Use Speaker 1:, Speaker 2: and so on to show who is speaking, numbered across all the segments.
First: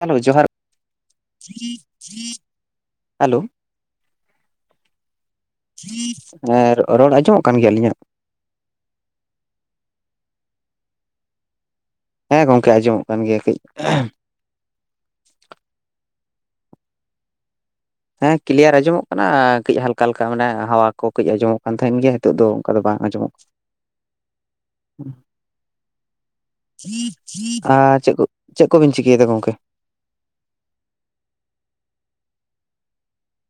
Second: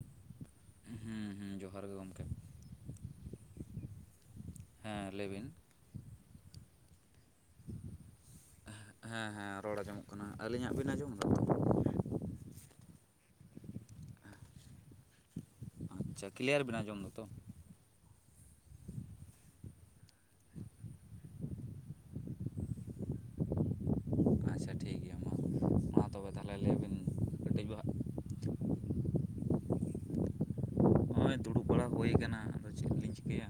Speaker 1: Hello ᱡᱚᱦᱟᱨ
Speaker 2: ᱦᱩᱸ ᱦᱩᱸ ᱡᱚᱦᱟᱨ ᱜᱮ ᱜᱚᱢᱠᱮ
Speaker 1: ᱦᱮᱞᱳ
Speaker 2: ᱦᱮᱸ ᱞᱟᱹᱭ ᱵᱤᱱ
Speaker 1: ᱦᱮᱸ ᱨᱚᱲ ᱟᱸᱡᱚᱢᱚᱜ ᱠᱟᱱ ᱜᱮᱭᱟ ᱟᱞᱤᱧᱟᱜ
Speaker 2: ᱦᱮᱸ ᱦᱮᱸ ᱨᱚᱲ ᱟᱸᱡᱚᱢᱚᱜ ᱠᱟᱱᱟ ᱟᱹᱞᱤᱧᱟᱜ ᱵᱤᱱ ᱟᱸᱡᱚᱢ ᱮᱫᱟ
Speaker 1: ᱦᱮᱸ ᱜᱚᱢᱠᱮ ᱟᱸᱡᱚᱢᱚᱜ ᱠᱟᱱ ᱜᱮᱭᱟ ᱠᱟᱹᱡ
Speaker 2: ᱟᱪᱪᱷᱟ ᱠᱞᱤᱭᱟᱨ ᱵᱮᱱ ᱟᱸᱡᱚᱢ ᱫᱟ ᱛᱚ
Speaker 1: ᱦᱮᱸ ᱠᱞᱤᱭᱟᱨ ᱟᱸᱡᱚᱢᱚᱜ ᱠᱟᱱᱟ ᱠᱟᱹᱡ ᱦᱟᱞᱠᱟ ᱦᱟᱞᱠᱟ ᱢᱟᱱᱮ ᱦᱟᱣᱟ ᱠᱚ ᱠᱟᱹᱡ ᱟᱸᱡᱚᱢᱚᱜ ᱠᱟᱱ ᱛᱟᱦᱮᱱ ᱜᱮᱭᱟ ᱱᱤᱛᱚᱜ ᱫᱚ ᱚᱱᱠᱟ ᱫᱚ ᱵᱟᱝ ᱟᱸᱡᱚᱢᱚᱜ
Speaker 2: ᱟᱪᱪᱷᱟ ᱴᱷᱤᱠ ᱜᱮᱭᱟ ᱢᱟ ᱢᱟ ᱛᱚᱵᱮ ᱛᱟᱦᱚᱞᱮ ᱞᱟᱹᱭ ᱵᱤᱱ ᱠᱟᱹᱴᱤᱡ
Speaker 1: ᱠᱟᱱᱟ ᱟᱨ ᱪᱮᱜ ᱪᱮᱜ ᱠᱚᱵᱤᱱ ᱪᱤᱠᱟᱹᱭᱫᱟ ᱜᱚᱝᱠᱮ
Speaker 2: ᱱᱚᱜᱼᱭ ᱫᱩᱲᱩᱵ ᱵᱟᱲᱟ ᱦᱩᱭ ᱠᱟᱱᱟ ᱟᱫᱚ ᱪᱮᱫᱞᱤᱧ ᱪᱤᱠᱟᱹᱭᱟ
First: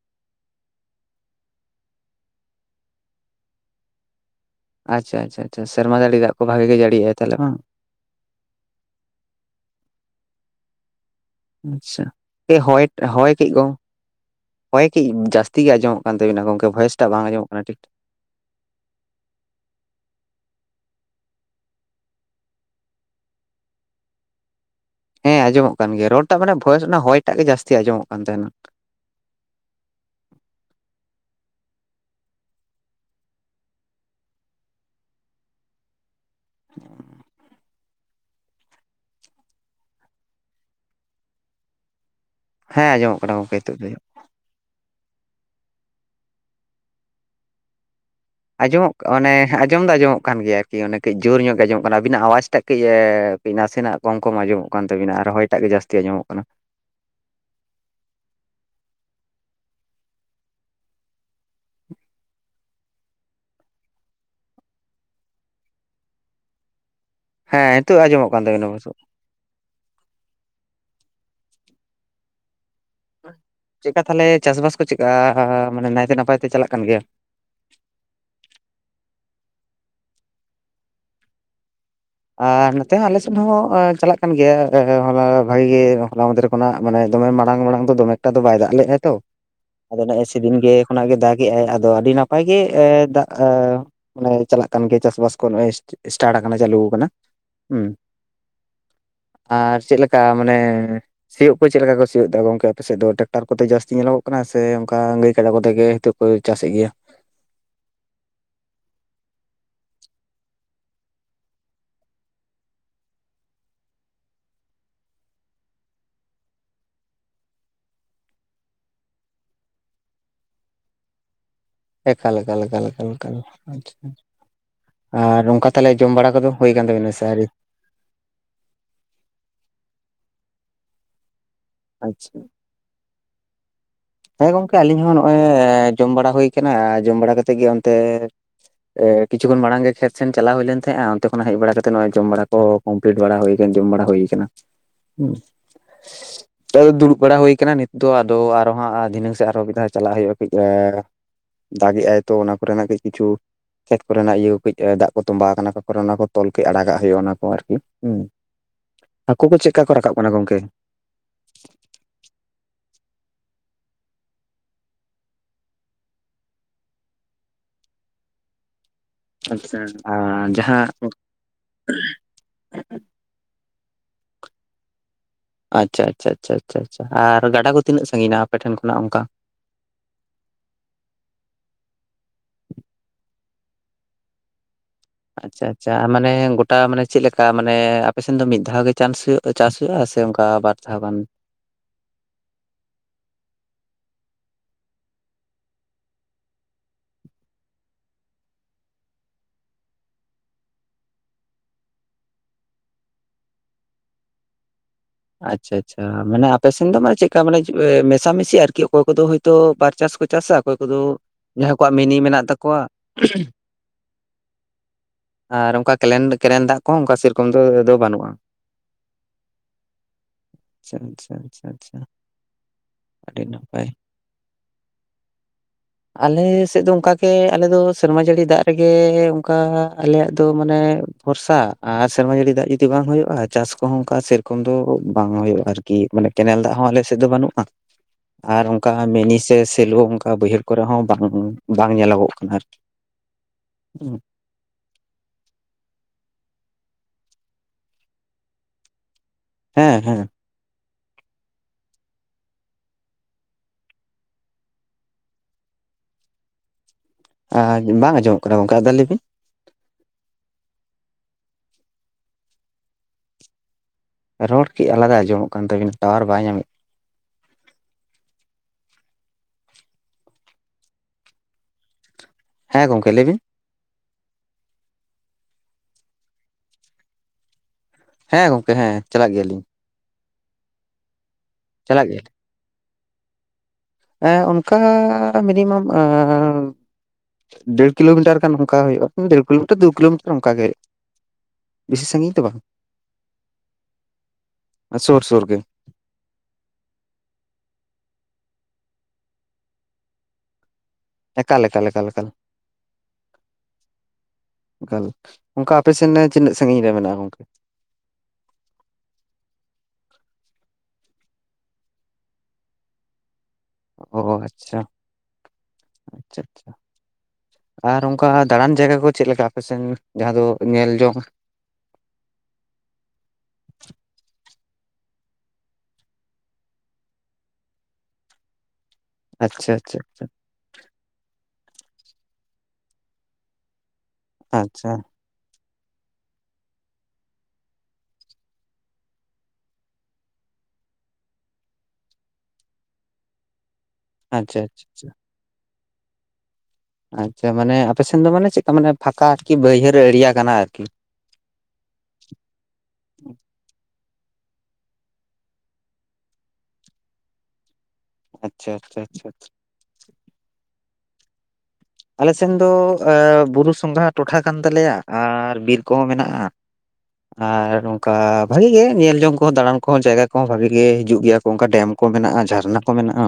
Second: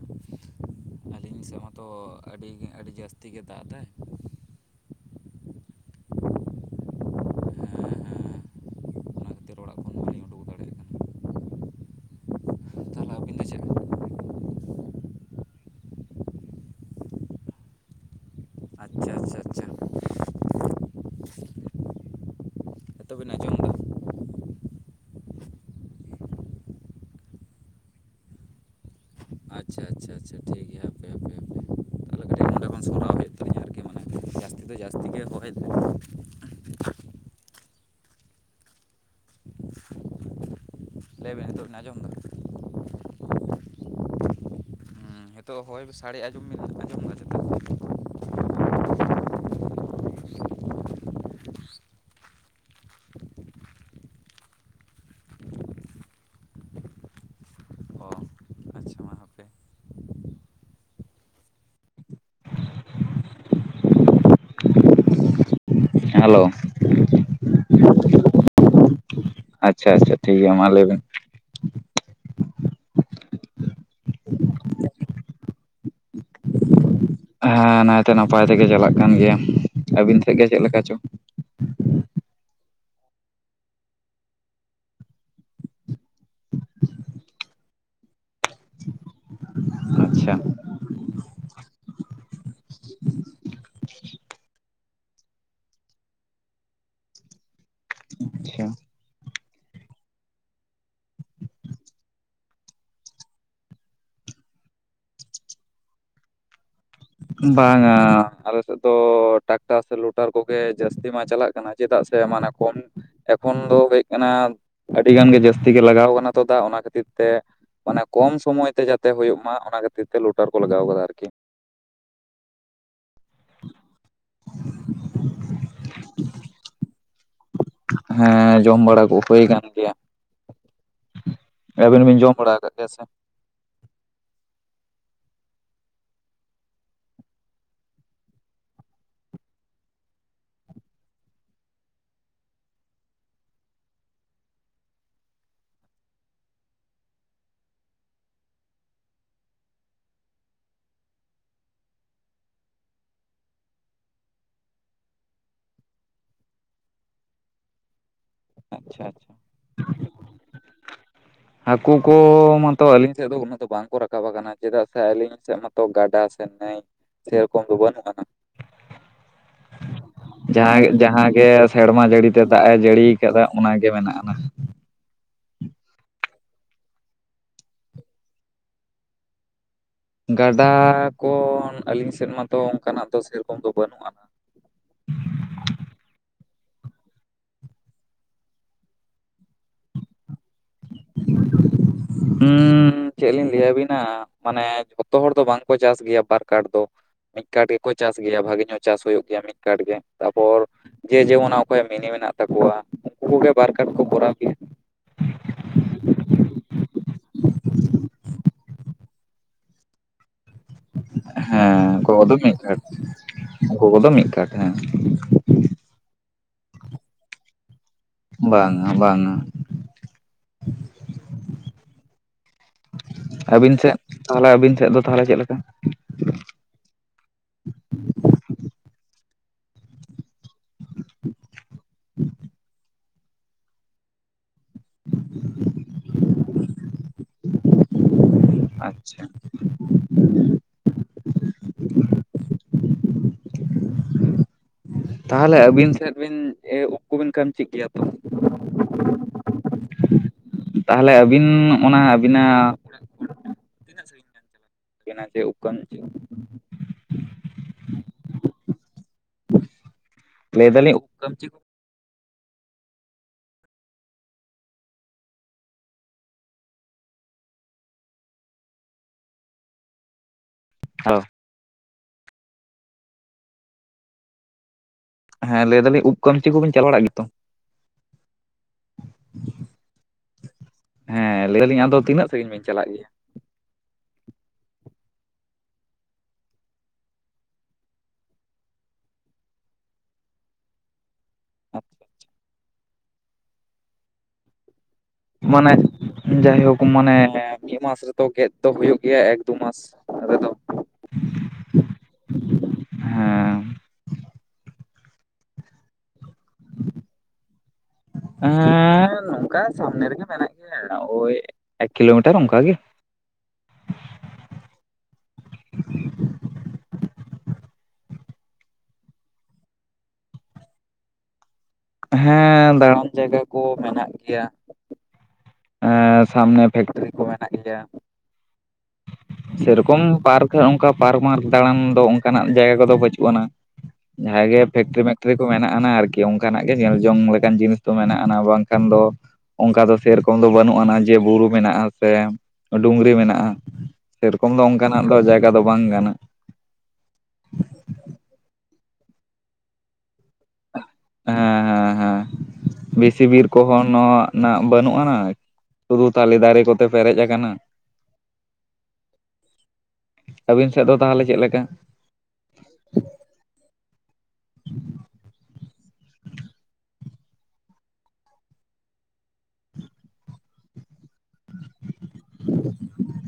Speaker 2: ᱟᱹᱞᱤᱧ ᱥᱮᱫ ᱦᱚᱸᱛᱚ ᱟᱹᱰᱤ ᱟᱹᱰᱤ ᱡᱟᱹᱥᱛᱤ ᱜᱮ ᱫᱟᱜ ᱮᱫᱟ
Speaker 1: ᱟᱪᱼᱪᱷᱟ ᱟᱪᱷᱟ ᱟᱪᱷᱟ ᱥᱮᱨᱢᱟ ᱡᱟᱹᱲᱤ ᱫᱟᱜ ᱠᱚ ᱵᱷᱟᱜᱮ ᱡᱟᱹᱲᱤᱭᱮᱜᱼᱟᱭ ᱛᱟᱦᱞᱮ ᱵᱟᱝ
Speaker 2: ᱦᱮᱸ ᱦᱮᱸ ᱚᱱᱟ ᱠᱷᱟᱹᱛᱤᱨ ᱚᱲᱟᱜ ᱠᱷᱚᱱ ᱵᱟᱹᱞᱤᱧ ᱩᱰᱩᱠ ᱫᱟᱲᱮᱭᱟᱜ ᱠᱟᱱᱟ
Speaker 1: ᱟᱪᱷᱟ ᱦᱚᱭᱴ
Speaker 2: ᱛᱟᱦᱚᱞᱮ
Speaker 1: ᱦᱚᱭ
Speaker 2: ᱟᱹᱵᱤᱱ ᱫᱚ
Speaker 1: ᱠᱮᱫ
Speaker 2: ᱪᱮᱫ
Speaker 1: ᱫᱚᱢ ᱦᱚᱭ ᱠᱟᱹᱡ ᱡᱟᱥᱛᱤ ᱜᱮ ᱟᱸᱡᱚᱢᱚᱜ ᱠᱟᱱ ᱛᱟᱵᱤᱱᱟ ᱜᱚᱢᱠᱮ ᱵᱷᱚᱭᱮᱥᱴᱟ ᱵᱟᱝ ᱟᱸᱡᱚᱜ ᱠᱟᱱᱟ ᱴᱷᱤᱠ
Speaker 2: ᱟᱪᱪᱷᱟ ᱟᱪᱷᱟ ᱟᱪᱷᱟ ᱱᱤᱛᱚᱜ ᱵᱤᱱ ᱟᱸᱡᱚᱢ ᱮᱫᱟ
Speaker 1: ᱦᱮᱸ ᱟᱸᱡᱚᱢᱚᱜ ᱠᱟᱱ ᱜᱮᱭᱟ ᱨᱚᱲᱴᱟᱜ ᱢᱟᱱᱮ ᱵᱷᱚᱭᱮᱥ ᱚᱱᱟ ᱦᱚᱭ ᱴᱟᱜ ᱜᱮ ᱡᱟᱹᱥᱛᱤ ᱟᱸᱡᱚᱢᱚᱜ ᱠᱟᱱ ᱛᱟᱦᱮᱱᱟ
Speaker 2: ᱟᱪᱪᱷᱟ ᱟᱪᱪᱷᱟ ᱟᱪᱪᱷᱟ ᱴᱷᱤᱠ ᱜᱮᱭᱟ ᱟᱯᱮ ᱟᱯᱮ ᱟᱪᱪᱷᱟ ᱟᱪᱷᱟ ᱟᱪᱷᱟ ᱴᱷᱤᱠ ᱜᱮᱭᱟ ᱦᱟᱯᱮ ᱦᱟᱯᱮ ᱛᱟᱦᱚᱞᱮ ᱠᱟᱹᱴᱤᱡ ᱱᱚᱸᱰᱮ ᱠᱷᱚᱱ ᱥᱚᱨᱟᱣ ᱦᱩᱭᱩᱜ ᱛᱟᱹᱞᱤᱧᱟ ᱟᱨᱠᱤ ᱢᱟᱱᱮ ᱡᱟᱹᱥᱛᱤ ᱫᱚ ᱡᱟᱹᱥᱛᱤ ᱜᱮ ᱦᱚᱭᱫᱟᱭ
Speaker 1: ᱚ
Speaker 2: ᱞᱟᱹᱭᱵᱤᱱ ᱱᱤᱛᱚᱜᱵᱤᱱ ᱟᱸᱡᱚᱢ ᱫᱟ
Speaker 1: ᱦᱮᱸ ᱟᱸᱡᱚᱢᱚᱜ ᱠᱟᱱᱟ ᱜᱚᱝᱠᱮ ᱱᱤᱛᱚᱜ ᱫᱚ
Speaker 2: ᱦᱩᱸ ᱱᱤᱛᱚᱜ ᱦᱚᱭ ᱥᱟᱲᱮ ᱟᱸᱡᱚᱢ ᱟᱸᱡᱚᱢ ᱫᱟᱯᱮ ᱛᱚ
Speaker 1: ᱟᱸᱡᱚᱢᱚᱜ ᱢᱟᱱᱮ ᱟᱸᱡᱚᱢ ᱫᱚ ᱟᱸᱡᱚᱢᱚᱜ ᱠᱟᱱ ᱜᱮᱭᱟ ᱟᱨᱠᱤ ᱚᱱᱮ ᱠᱟᱹᱡ ᱡᱳᱨ ᱧᱚᱜ ᱟᱸᱡᱚᱢᱚᱜ ᱠᱟᱱᱟ ᱟᱹᱵᱤᱱᱟᱜ ᱟᱣᱟᱡᱽ ᱴᱟᱜ ᱠᱟᱹᱡ ᱮ ᱦᱳᱭ ᱱᱟᱥᱮᱱᱟᱜ ᱠᱚᱢ ᱠᱚᱢ ᱟᱸᱡᱚᱢᱚᱜ ᱠᱟᱱ ᱛᱟᱹᱵᱤᱱᱟ ᱟᱨ ᱦᱚᱭᱴᱟᱜ ᱜᱮ ᱡᱟᱹᱥᱛᱤ ᱟᱸᱡᱚᱢᱚᱜ ᱠᱟᱱᱟ
Speaker 2: ᱚ ᱟᱪᱪᱷᱟ ᱢᱟ ᱦᱟᱯᱮ ᱦᱮᱞᱳ
Speaker 1: ᱦᱮᱸ ᱱᱤᱛᱳᱜ ᱟᱸᱡᱚᱢᱚᱜ ᱠᱟᱱ ᱛᱟᱵᱤᱱᱟ ᱚᱵᱳᱭᱥᱳ
Speaker 2: ᱟᱪᱪᱷᱟ ᱟᱪᱷᱟ ᱴᱷᱤᱠ ᱜᱮᱭᱟ ᱢᱟ ᱞᱟᱹᱭᱵᱤᱱ
Speaker 1: ᱪᱮᱫᱞᱮᱠᱟ ᱛᱟᱦᱚᱞᱮ ᱪᱟᱥᱵᱟᱥ ᱠᱚ ᱪᱮᱫᱠᱟ ᱢᱟᱱᱮ ᱱᱟᱭᱛᱮ ᱱᱟᱯᱟᱭ ᱛᱮ ᱪᱟᱞᱟᱜ ᱠᱟᱱ ᱜᱮᱭᱟ
Speaker 2: ᱦᱮ ᱱᱟᱭᱛᱮ ᱱᱟᱯᱟᱭ ᱛᱮᱜᱮ ᱪᱟᱞᱟᱜ ᱠᱟᱱ ᱜᱮᱭᱟ ᱟᱹᱵᱤᱱ ᱴᱷᱮᱱ ᱜᱮ ᱪᱮᱫ ᱞᱮᱠᱟ ᱪᱚ
Speaker 1: ᱟᱨ ᱱᱚᱛᱮ ᱦᱚᱸ ᱟᱞᱮ ᱥᱮᱫ ᱦᱚᱸ ᱪᱟᱞᱟᱜ ᱠᱟᱱ ᱜᱮᱭᱟ ᱦᱚᱞᱟ ᱵᱷᱟᱜᱤ ᱜᱮ ᱦᱚᱞᱟ ᱢᱟᱫᱷᱮᱨ ᱠᱷᱚᱱᱟᱜ ᱢᱟᱱᱮ ᱫᱚᱢᱮ ᱢᱟᱲᱟᱝ ᱢᱟᱲᱟᱝ ᱫᱚᱢᱮ ᱮᱠᱴᱟ ᱫᱚ ᱵᱟᱭ ᱫᱟᱜ ᱞᱮᱫᱼᱟᱭ ᱛᱚ ᱟᱫᱚ ᱱᱚᱜᱼᱚᱭ
Speaker 2: ᱟᱪᱪᱷᱟ
Speaker 1: ᱥᱮᱫᱤᱱ ᱜᱮ ᱠᱷᱚᱱᱟᱜ ᱜᱮ ᱫᱟᱜ ᱮᱜᱼᱟᱭ ᱟᱫᱚ ᱟᱹᱰᱤ ᱱᱟᱯᱟᱭ ᱜᱮ ᱫᱟᱜ ᱢᱟᱱᱮ ᱪᱟᱞᱟᱜ ᱠᱟᱱ ᱜᱮ ᱪᱟᱥᱼᱵᱟᱥ ᱠᱚ ᱱᱚᱜᱼᱚᱭ ᱮᱴᱟᱨᱴ ᱠᱟᱱᱟ ᱪᱟᱹᱞᱩ ᱠᱟᱱᱟ ᱦᱩᱸ
Speaker 2: ᱟᱪᱪᱷᱟ
Speaker 1: ᱟᱨ ᱪᱮᱫ ᱞᱮᱠᱟ ᱢᱟᱱᱮ ᱥᱤᱭᱳᱜ ᱠᱚ ᱪᱮᱫ ᱞᱮᱠᱟ ᱠᱚ ᱥᱤᱭᱳᱜ ᱫᱟ ᱜᱚᱝᱠᱮ ᱟᱯᱮ ᱥᱮᱫ ᱫᱚ ᱴᱟᱠᱴᱟᱨ ᱠᱚᱛᱮ ᱡᱟᱹᱥᱛᱤ ᱧᱮᱞᱚᱜᱚᱜ ᱠᱟᱱᱟ ᱥᱮ ᱚᱱᱠᱟ ᱜᱟᱹᱭ ᱠᱟᱰᱟ ᱠᱚᱛᱮ ᱜᱮ ᱱᱤᱛᱚᱜ ᱦᱳᱭ ᱪᱟᱥᱮᱜ ᱜᱮᱭᱟ
Speaker 2: ᱵᱟᱝ ᱟ ᱟᱞᱮ ᱥᱮᱫ ᱫᱚ ᱴᱟᱠᱴᱟᱨ ᱥᱮ ᱞᱳᱴᱟᱨ ᱠᱚᱜᱮ ᱡᱟᱹᱥᱛᱤ ᱢᱟ ᱪᱟᱞᱟᱜ ᱠᱟᱱᱟ ᱪᱮᱫᱟᱜ ᱥᱮ ᱢᱟᱱᱮ ᱠᱚᱢ ᱮᱠᱷᱚᱱ ᱫᱚ ᱦᱩᱭᱩᱜ ᱠᱟᱱᱟ ᱟᱹᱰᱤ ᱜᱟᱱ ᱜᱮ ᱡᱟᱹᱥᱛᱤ ᱜᱮ ᱞᱟᱜᱟᱣ ᱠᱟᱱᱟ ᱛᱚ ᱫᱟᱜ ᱚᱱᱟ ᱠᱷᱟᱹᱛᱤᱨ ᱛᱮ ᱢᱟᱱᱮ ᱠᱚᱢ ᱥᱚᱢᱚᱭ ᱛᱮ ᱡᱟᱛᱮ ᱦᱳᱭᱳᱜ ᱢᱟ ᱚᱱᱟ ᱠᱷᱟᱹᱛᱤᱨ ᱛᱮ ᱞᱳᱴᱟᱨ ᱠᱚ ᱞᱟᱜᱟᱣ ᱠᱟᱫᱟ ᱟᱨᱠᱤ
Speaker 1: ᱮᱠᱟᱞ ᱮᱠᱟᱞ ᱮᱠᱟᱞ ᱮᱠᱟᱞ ᱮᱠᱟᱞ ᱟᱪᱪᱷᱟ ᱟᱨ ᱚᱱᱠᱟ ᱛᱟᱦᱚᱞᱮ ᱡᱚᱢ ᱵᱟᱲᱟ ᱠᱚᱫᱚ ᱦᱩᱭ ᱠᱟᱱ ᱛᱟᱵᱤᱱᱟ ᱥᱮ ᱟᱹᱣᱨᱤ
Speaker 2: ᱦᱮᱸ ᱡᱚᱢ ᱵᱟᱲᱟ ᱠᱚ ᱦᱩᱭ ᱠᱟᱱ ᱜᱮᱭᱟ ᱟᱹᱵᱤᱱ ᱵᱤᱱ
Speaker 1: ᱟᱪᱪᱷᱟ
Speaker 2: ᱡᱚᱢ ᱵᱟᱲᱟ ᱠᱟᱜ ᱜᱮ ᱥᱮ
Speaker 1: ᱦᱮᱸ ᱜᱚᱝᱠᱮ ᱟᱹᱞᱤᱧ ᱦᱚᱸ ᱱᱚᱜᱼᱚᱭ ᱡᱚᱢ ᱵᱟᱲᱟ ᱦᱩᱭ ᱠᱟᱱᱟ ᱡᱚᱢ ᱵᱟᱲᱟ ᱠᱟᱛᱮ ᱜᱮ ᱚᱱᱛᱮ ᱮ ᱠᱤᱪᱷᱩ ᱠᱷᱚᱱ ᱢᱟᱲᱟᱝ ᱜᱮ ᱠᱷᱮᱛ ᱥᱮᱱ ᱪᱟᱞᱟᱣ ᱦᱩᱭ ᱞᱮᱱ ᱛᱟᱦᱮᱸᱜᱼᱟ ᱚᱱᱛᱮ ᱠᱷᱚᱱ ᱦᱮᱡ ᱵᱟᱲᱟ ᱠᱟᱛᱮᱜ ᱱᱚᱜᱼᱚᱭ ᱡᱚᱢ ᱵᱟᱲᱟ ᱠᱚ ᱠᱚᱢᱯᱞᱤᱴ ᱵᱟᱲᱟ ᱦᱩᱭ ᱠᱟᱱᱟ ᱡᱚᱢ ᱵᱟᱲᱟ ᱦᱩᱭ ᱠᱟᱱᱟ ᱦᱩᱸ ᱫᱩᱲᱩᱵ ᱵᱟᱲᱟ ᱦᱩᱭ ᱠᱟᱱᱟ ᱱᱤᱛ ᱫᱚ ᱟᱫᱚ ᱟᱨᱚ ᱦᱟᱸᱜ ᱫᱷᱤᱱᱟᱹᱝ ᱥᱮᱫ ᱟᱨᱦᱚᱸ ᱢᱤᱫ ᱫᱷᱟᱣ ᱪᱟᱞᱟᱜ ᱦᱩᱭᱩᱜᱼᱟ ᱠᱟᱹᱡ ᱫᱟᱜᱮ ᱟᱭ ᱛᱚ ᱚᱱᱟ ᱠᱚᱨᱮᱱᱟᱜ ᱠᱟᱹᱡ ᱠᱤᱪᱷᱩ ᱠᱷᱮᱛ ᱠᱚᱨᱮᱱᱟᱜ ᱤᱭᱟᱹ ᱠᱟᱹᱡ ᱫᱟᱜ ᱠᱚ ᱛᱚᱸᱵᱟ ᱠᱟᱱᱟ ᱚᱠᱟ ᱠᱚᱨᱮ ᱚᱱᱟ ᱠᱚ ᱛᱚᱞ ᱠᱟᱹᱡ ᱟᱲᱟᱜᱟᱜ ᱦᱩᱭᱩᱜᱼᱟ ᱚᱱᱟ ᱠᱚ ᱟᱨᱠᱤ ᱦᱩᱸ
Speaker 2: ᱟᱪᱪᱷᱟ ᱟᱪᱪᱷᱟ
Speaker 1: ᱦᱟᱹᱠᱩ ᱠᱚ ᱪᱮᱫᱠᱟ ᱠᱚ ᱨᱟᱠᱟᱵ ᱠᱟᱱᱟ ᱜᱚᱝᱠᱮ
Speaker 2: ᱦᱟᱹᱠᱩ ᱠᱚ ᱢᱟᱛᱚ ᱟᱹᱞᱤᱧ ᱥᱮᱫ ᱫᱚ ᱩᱱᱟᱹᱜ ᱫᱚ ᱵᱟᱝ ᱠᱚ ᱨᱟᱠᱟᱵ ᱠᱟᱱᱟ ᱪᱮᱫᱟᱜ ᱥᱮ ᱟᱹᱞᱤᱧ ᱥᱮᱫ ᱢᱟᱛᱚ ᱜᱟᱰᱟ ᱥᱮ ᱱᱟᱹᱭ ᱥᱮ ᱨᱚᱠᱚᱢ ᱫᱚ ᱵᱟᱹᱱᱩᱜ ᱟᱱᱟ
Speaker 1: ᱟᱪᱪᱷᱟ
Speaker 2: ᱡᱟᱦᱟᱸ ᱜᱮ ᱡᱟᱦᱟᱸ ᱜᱮ ᱥᱮᱨᱢᱟ ᱡᱟᱹᱲᱤ ᱛᱮ ᱫᱟᱜ ᱮ ᱡᱟᱹᱲᱤ ᱠᱟᱫᱟ ᱚᱱᱟ ᱜᱮ ᱢᱮᱱᱟᱜ ᱟᱱᱟ
Speaker 1: ᱟᱪᱪᱷᱟ ᱟᱪᱪᱷᱟ ᱟᱪᱪᱷᱟ ᱟᱪᱪᱷᱟ ᱟᱪᱪᱷᱟ ᱟᱨ ᱜᱟᱰᱟ ᱠᱚ ᱛᱤᱱᱟᱜ ᱥᱟᱺᱜᱤᱧ ᱟ ᱟᱯᱮ ᱴᱷᱮᱱ ᱠᱷᱚᱱᱟᱜ ᱚᱱᱠᱟ
Speaker 2: ᱜᱟᱰᱟ ᱠᱚ ᱟᱹᱞᱤᱧ ᱥᱮᱫ ᱢᱟᱛᱚ ᱚᱱᱠᱟᱱᱟᱜ ᱫᱚ ᱥᱮ ᱨᱚᱠᱚᱢ ᱫᱚ ᱵᱟᱹᱱᱩᱜ ᱟᱱᱟ
Speaker 1: ᱟᱪᱪᱷᱟ ᱟᱪᱪᱷᱟ ᱢᱟᱱᱮ ᱜᱚᱴᱟ ᱢᱟᱱᱮ ᱪᱮᱫ ᱞᱮᱠᱟ ᱢᱟᱱᱮ ᱟᱯᱮ ᱥᱮᱱ ᱫᱚ ᱢᱤᱫ ᱫᱷᱟᱣ ᱜᱮ ᱪᱟᱱᱥ ᱦᱩᱭᱩᱜ ᱪᱟᱥ ᱦᱩᱭᱩᱜᱼᱟ ᱥᱮ ᱚᱱᱠᱟ ᱵᱟᱨ ᱫᱷᱟᱣ ᱜᱟᱱ
Speaker 2: ᱦᱩᱸ ᱪᱮᱫ ᱞᱤᱧ ᱞᱟᱹᱭᱟ ᱵᱤᱱᱟ ᱢᱟᱱᱮ ᱡᱷᱚᱛᱚ ᱦᱚᱲ ᱫᱚ ᱵᱟᱝ ᱠᱚ ᱪᱟᱥ ᱜᱮᱭᱟ ᱵᱟᱨ ᱠᱟᱴ ᱫᱚ ᱢᱤᱫ ᱠᱟᱴ ᱜᱮᱠᱚ ᱪᱟᱥ ᱜᱮᱭᱟ ᱵᱷᱟᱜᱤ ᱧᱚᱜ ᱪᱟᱥ ᱦᱩᱭᱩᱜ ᱜᱮᱭᱟ ᱢᱤᱫ ᱠᱟᱴ ᱜᱮ ᱛᱟᱨᱯᱚᱨ ᱡᱮ ᱡᱮᱢᱚᱱ ᱚᱠᱚᱭᱟᱜ ᱢᱤᱱᱤ ᱢᱮᱱᱟᱜ ᱛᱟᱠᱚᱣᱟ ᱩᱱᱠᱩ ᱠᱚᱜᱮ ᱵᱟᱨ ᱠᱟᱴ ᱠᱚ ᱠᱚᱨᱟᱣ ᱜᱮᱭᱟ
Speaker 1: ᱟᱪᱪᱷᱟ ᱟᱪᱪᱷᱟ ᱢᱟᱱᱮ ᱟᱯᱮ ᱥᱮᱱ ᱫᱚ ᱢᱟᱱᱮ ᱪᱮᱫᱠᱟ ᱢᱟᱱᱮ ᱢᱮᱥᱟᱢᱤᱥᱤ ᱟᱨᱠᱤ ᱚᱠᱚᱭ ᱠᱚᱫᱚ ᱦᱚᱭᱛᱚ ᱵᱟᱨ ᱪᱟᱥ ᱠᱚ ᱪᱟᱥᱟ ᱚᱠᱚᱭ ᱠᱚᱫᱚ ᱡᱟᱦᱟᱸᱭ ᱠᱚᱣᱟᱜ
Speaker 2: ᱦᱮᱸ
Speaker 1: ᱢᱤᱱᱤ
Speaker 2: ᱜᱚᱜᱚ ᱫᱚ
Speaker 1: ᱢᱮᱱᱟᱜ
Speaker 2: ᱢᱤᱫ ᱠᱟᱴ
Speaker 1: ᱛᱟᱠᱚᱣᱟ [inaudible]
Speaker 2: ᱜᱚᱜᱚ ᱫᱚ ᱢᱤᱫ ᱠᱟᱴ ᱦᱮᱸ
Speaker 1: ᱟᱨ ᱚᱱᱠᱟ ᱠᱞᱮᱱ ᱠᱞᱮᱱ ᱫᱟᱜ ᱠᱚᱦᱚᱸ ᱚᱱᱠᱟ ᱥᱮ ᱨᱚᱠᱚᱢ ᱫᱚ ᱵᱟᱹᱱᱩᱜᱼᱟ
Speaker 2: ᱵᱟᱝ ᱟ ᱵᱟᱝ ᱟ
Speaker 1: ᱟᱪᱪᱷᱟ ᱟᱪᱪᱷᱟ ᱟᱪᱪᱷᱟ ᱟᱪᱪᱷᱟ ᱟᱹᱰᱤ
Speaker 2: ᱟᱹᱵᱤᱱ
Speaker 1: ᱱᱟᱯᱟᱭ
Speaker 2: ᱥᱮᱫ ᱛᱟᱦᱚᱞᱮ ᱟᱹᱵᱤᱱ ᱥᱮᱫ ᱫᱚ ᱛᱟᱦᱚᱞᱮ ᱪᱮᱫ ᱞᱮᱠᱟ
Speaker 1: ᱟᱞᱮ ᱥᱮᱫ ᱫᱚ ᱚᱱᱠᱟ ᱜᱮ ᱟᱞᱮ ᱫᱚ ᱥᱮᱨᱢᱟ ᱡᱟᱹᱲᱤ ᱫᱟᱜ ᱨᱮᱜᱮ ᱚᱱᱠᱟ ᱟᱞᱮᱭᱟᱜ ᱫᱚ ᱢᱟᱱᱮ ᱵᱷᱚᱨᱥᱟ ᱟᱨ ᱥᱮᱨᱢᱟ ᱡᱟᱹᱲᱤ ᱫᱟᱜ ᱡᱩᱫᱤ ᱵᱟᱝ ᱦᱩᱭᱩᱜᱼᱟ ᱪᱟᱥ ᱠᱚᱦᱚᱸ ᱚᱱᱠᱟ ᱥᱮᱨᱚᱠᱚᱢ ᱫᱚ ᱵᱟᱝ ᱦᱩᱭᱩᱜᱼᱟ ᱟᱨᱠᱤ ᱢᱟᱱᱮ ᱠᱮᱱᱮᱞ ᱫᱟᱜ ᱦᱚᱸ ᱟᱞᱮ ᱥᱮᱫ ᱫᱚ ᱵᱟᱹᱱᱩᱜᱼᱟ ᱟᱨ ᱚᱱᱠᱟ
Speaker 2: ᱟᱪᱪᱷᱟ
Speaker 1: ᱢᱤᱱᱤ ᱥᱮ ᱥᱮᱞᱳ ᱚᱱᱠᱟ ᱵᱟᱹᱭᱦᱟᱹᱲ ᱠᱚᱨᱮ ᱦᱚᱸ ᱵᱟᱝ ᱵᱟᱝ ᱧᱮᱞᱚᱜᱚᱜ ᱠᱟᱱᱟ ᱟᱨᱠᱤ
Speaker 2: ᱛᱟᱦᱚᱞᱮ ᱟᱹᱵᱤᱱ ᱥᱮᱫ ᱵᱤᱱ ᱩᱜ ᱠᱚᱵᱤᱱ ᱠᱟᱢᱪᱤᱜ ᱜᱮᱭᱟ ᱛᱚ
Speaker 1: ᱦᱮᱸ ᱦᱮᱸ
Speaker 2: ᱛᱟᱦᱚᱞᱮ ᱟᱹᱵᱤᱱ ᱚᱱᱟ ᱟᱹᱵᱤᱱᱟᱜ ᱛᱤᱱᱟᱹᱜ ᱥᱟᱺᱜᱤᱧ ᱜᱟᱱ [inaudible]
Speaker 1: ᱟ ᱵᱟᱝ ᱟᱸᱡᱚᱢᱚᱜ ᱠᱟᱱᱟ ᱜᱚᱝᱠᱮ ᱟᱫᱚ ᱞᱮᱵᱤᱱ
Speaker 2: ᱞᱟᱹᱭ ᱫᱟᱞᱤᱧ ᱩᱵ ᱠᱟᱢᱪᱤ
Speaker 1: ᱨᱚᱲ ᱠᱤ ᱟᱞᱟᱫᱟ ᱟᱡᱚᱢᱚᱜ ᱠᱟᱱ ᱛᱟᱹᱵᱤᱱᱟ ᱴᱟᱣᱟᱨ ᱵᱟᱭ ᱧᱟᱢᱮᱫ
Speaker 2: ᱦᱚ
Speaker 1: ᱦᱮᱸ ᱜᱚᱢᱷᱝᱠ ᱞᱟᱹᱭᱵᱤᱱ
Speaker 2: ᱦᱮᱸ ᱞᱟᱹᱭ ᱫᱟᱞᱤᱧ ᱩᱵ ᱠᱟᱹᱢᱪᱤ ᱠᱚᱵᱤᱱ ᱪᱟᱞᱣᱲᱟᱜ ᱜᱮᱛᱚ
Speaker 1: ᱦᱮᱸ ᱜᱚᱝᱠᱮ ᱦᱮᱸ ᱪᱟᱞᱟᱜ ᱜᱮᱭᱟᱞᱤᱧ᱾
Speaker 2: ᱦᱮᱸ ᱞᱟᱹᱭ ᱫᱟᱤᱧ ᱟᱫᱚ
Speaker 1: ᱪᱟᱞᱟᱜ
Speaker 2: ᱛᱤᱱᱟᱹᱜ ᱥᱟᱺᱜᱤᱧ ᱵᱤᱱ ᱪᱟᱞᱟᱜ ᱜᱮᱭᱟ
Speaker 1: ᱦᱮᱸ ᱚᱱᱠᱟ ᱢᱤᱱᱤᱢᱟᱢ ᱰᱮᱲ ᱠᱤᱞᱳᱢᱤᱴᱟᱨ ᱜᱟᱱ ᱚᱱᱠᱟ ᱦᱩᱭᱩᱜ-ᱟ ᱰᱮᱲ ᱠᱤᱞᱳᱢᱤᱴᱟᱨ ᱫᱩ ᱠᱤᱞᱳᱢᱤᱴᱟᱨ ᱚᱱᱠᱟ ᱜᱮ ᱵᱮᱷᱤᱥᱤ ᱥᱟᱺᱜᱤᱧ ᱫᱚ ᱵᱟᱝ ᱥᱩᱨ ᱥᱩᱨ ᱜᱮ
Speaker 2: [unintelligible] ᱡᱟᱭᱦᱳᱠ ᱢᱟᱱᱮ ᱢᱤᱫ ᱢᱟᱥ ᱨᱮᱫᱚ ᱜᱮᱫ ᱫᱚ ᱦᱩᱭᱩᱜ ᱜᱮᱭᱟ ᱮᱠ ᱫᱩ ᱢᱟᱥ ᱨᱮᱫᱚ
Speaker 1: ᱮᱠᱟᱞ ᱮᱠᱟᱞ ᱮᱠᱟᱞ ᱮᱠᱟᱞ
Speaker 2: ᱦᱮᱸ
Speaker 1: ᱚᱱᱠᱟ ᱟᱯᱮᱥᱮᱱ ᱪᱤᱱᱟᱹᱜ ᱥᱟᱺᱜᱤᱧ ᱨᱮ ᱢᱮᱱᱟᱜ-ᱟ ᱜᱚᱝᱠᱮ
Speaker 2: ᱮᱸᱻ ᱦᱮ ᱱᱚᱝᱠᱟ ᱥᱟᱢᱱᱮ ᱨᱮᱜᱮ ᱢᱮᱱᱟᱜ ᱜᱮᱭᱟ ᱳᱭ ᱮᱠ ᱠᱤᱞᱳᱢᱤᱴᱟᱨ ᱚᱱᱠᱟᱜ ᱜᱤ
Speaker 1: ᱚ ᱟᱪᱪᱷᱟ ᱟᱪᱪᱷᱟ ᱟᱪᱪᱷᱟ ᱟᱨ ᱚᱝᱠᱟ ᱫᱟᱲᱟᱱ ᱡᱟᱭᱜᱟ ᱠᱚ ᱪᱮᱫ ᱞᱮᱠᱟ ᱟᱯᱮᱥᱮᱱ ᱡᱟᱦᱟᱸ ᱫᱚ ᱧᱮᱞ ᱡᱚᱝ
Speaker 2: ᱦᱮᱸᱻ ᱫᱟᱬᱟᱱ ᱡᱟᱭᱜᱟ ᱠᱚ ᱢᱮᱱᱟᱜ ᱜᱮᱭᱟ ᱮ ᱥᱟᱢᱱᱮ ᱯᱷᱮᱠᱴᱨᱤ ᱠᱚ ᱢᱮᱱᱟᱜ ᱜᱮᱭᱟ
Speaker 1: ᱟᱪᱪᱷᱟ ᱟᱪᱪᱷᱟ
Speaker 2: ᱥᱮᱨᱚᱠᱚᱢ
Speaker 1: ᱟᱪᱪᱷᱟ
Speaker 2: ᱯᱟᱨᱠ ᱚᱱᱠᱟ ᱯᱟᱨ ᱢᱟᱨᱠ ᱫᱟᱬᱟᱱ ᱫᱚ ᱚᱱᱠᱟᱱᱟᱜ ᱡᱟᱭᱜᱟ ᱠᱚᱫᱚ ᱵᱟᱹᱪᱩ ᱟᱱᱟ ᱡᱟᱦᱟᱸᱭ ᱜᱮ
Speaker 1: ᱟᱪᱪᱷᱟ
Speaker 2: ᱯᱷᱮᱠᱴᱨᱤ ᱢᱮ ᱼᱴᱨᱤ ᱠᱚ ᱢᱮᱱᱟᱜ ᱟᱱᱟ ᱟᱨᱠᱤ ᱚᱱᱠᱟᱱᱟᱜ ᱜᱮ ᱧᱮᱞ ᱡᱚᱝ ᱞᱮᱠᱟᱱ ᱡᱤᱱᱤᱥ ᱫᱚ ᱢᱮᱱᱟ ᱟᱱᱟ ᱵᱟᱝᱠᱷᱟᱱ ᱫᱚ ᱚᱱᱠᱟ ᱫᱚ ᱥᱮᱨᱚᱠᱚᱢ ᱫᱚ ᱵᱟᱹᱱᱩ ᱟᱱᱟ ᱡᱮ ᱵᱩᱨᱩ ᱢᱮᱱᱟᱜ-ᱟ ᱥᱮ ᱰᱩᱝᱨᱤ ᱢᱮᱱᱟᱜ-ᱟ ᱥᱮᱨᱚᱠᱚᱢ
Speaker 1: ᱟᱪᱪᱷᱟ
Speaker 2: ᱫᱚ ᱚᱱᱠᱟᱱᱟᱜ
Speaker 1: ᱟᱪᱪᱷᱟ
Speaker 2: ᱫᱚ ᱡᱟᱭᱜᱟ ᱫᱚ ᱵᱟᱝ ᱠᱟᱱᱟ᱾
Speaker 1: ᱟᱪᱪᱷᱟ ᱢᱟᱱᱮ ᱟᱯᱮᱥᱱ ᱫᱚ ᱢᱟᱱᱮ ᱪᱮᱫᱠᱟ ᱢᱟᱱᱮ ᱯᱷᱟᱠᱟ ᱟᱨᱠᱤ ᱵᱟᱹᱭᱦᱟᱹᱲ ᱮᱲᱤᱭᱟ ᱠᱟᱱᱟ ᱟᱨᱠᱤ
Speaker 2: ᱦᱮᱸ ᱦᱮᱸ ᱦᱮᱸ ᱵᱮᱥᱤ ᱵᱤᱨ ᱠᱚᱦᱚᱸ ᱱᱚᱣᱟ ᱱᱟᱜ ᱵᱟᱹᱱᱩᱜ ᱟᱱᱟ ᱥᱩᱫᱩ ᱛᱟᱞᱮ ᱫᱟᱨᱮ ᱠᱚᱛᱮ ᱯᱮᱨᱮᱡ ᱟᱠᱟᱱᱟ
Speaker 1: ᱟᱪᱪᱷᱟ ᱟᱪᱪᱷᱟ ᱟᱪᱪᱷᱟ ᱟᱪᱪᱷᱟ
Speaker 2: ᱟᱹᱵᱤᱱ ᱥᱮᱫ ᱫᱚ ᱛᱟᱦᱞᱮ ᱪᱮᱫ ᱞᱮᱠᱟ
Speaker 1: ᱟᱞᱮᱥᱱ ᱫᱚ ᱵᱩᱨᱩ ᱥᱚᱸᱜᱷᱟ ᱴᱚᱴᱷᱟ ᱠᱟᱱ ᱛᱟᱞᱮᱭᱟ ᱟᱨ ᱵᱤᱨ ᱠᱚᱦᱚᱸ ᱢᱮᱱᱟᱜ-ᱟ ᱟᱨ ᱚᱱᱠᱟ ᱵᱷᱟᱜᱤ ᱜᱮ ᱧᱮᱞ ᱡᱚᱝ ᱠᱚᱦᱚᱸ ᱫᱟᱬᱟᱱ ᱠᱚᱦᱚᱸ ᱡᱟᱭᱜᱟ ᱠᱚᱦᱚᱸ ᱵᱷᱟᱜᱤ ᱜᱮ ᱦᱤᱡᱩᱜ ᱜᱮᱭᱟ ᱠᱚ ᱚᱱᱠᱟ ᱰᱮᱢ ᱠᱚ ᱢᱮᱱᱟᱜ-ᱟ ᱡᱷᱟᱨᱱᱟ ᱠᱚ ᱢᱮᱱᱟᱜ-ᱟ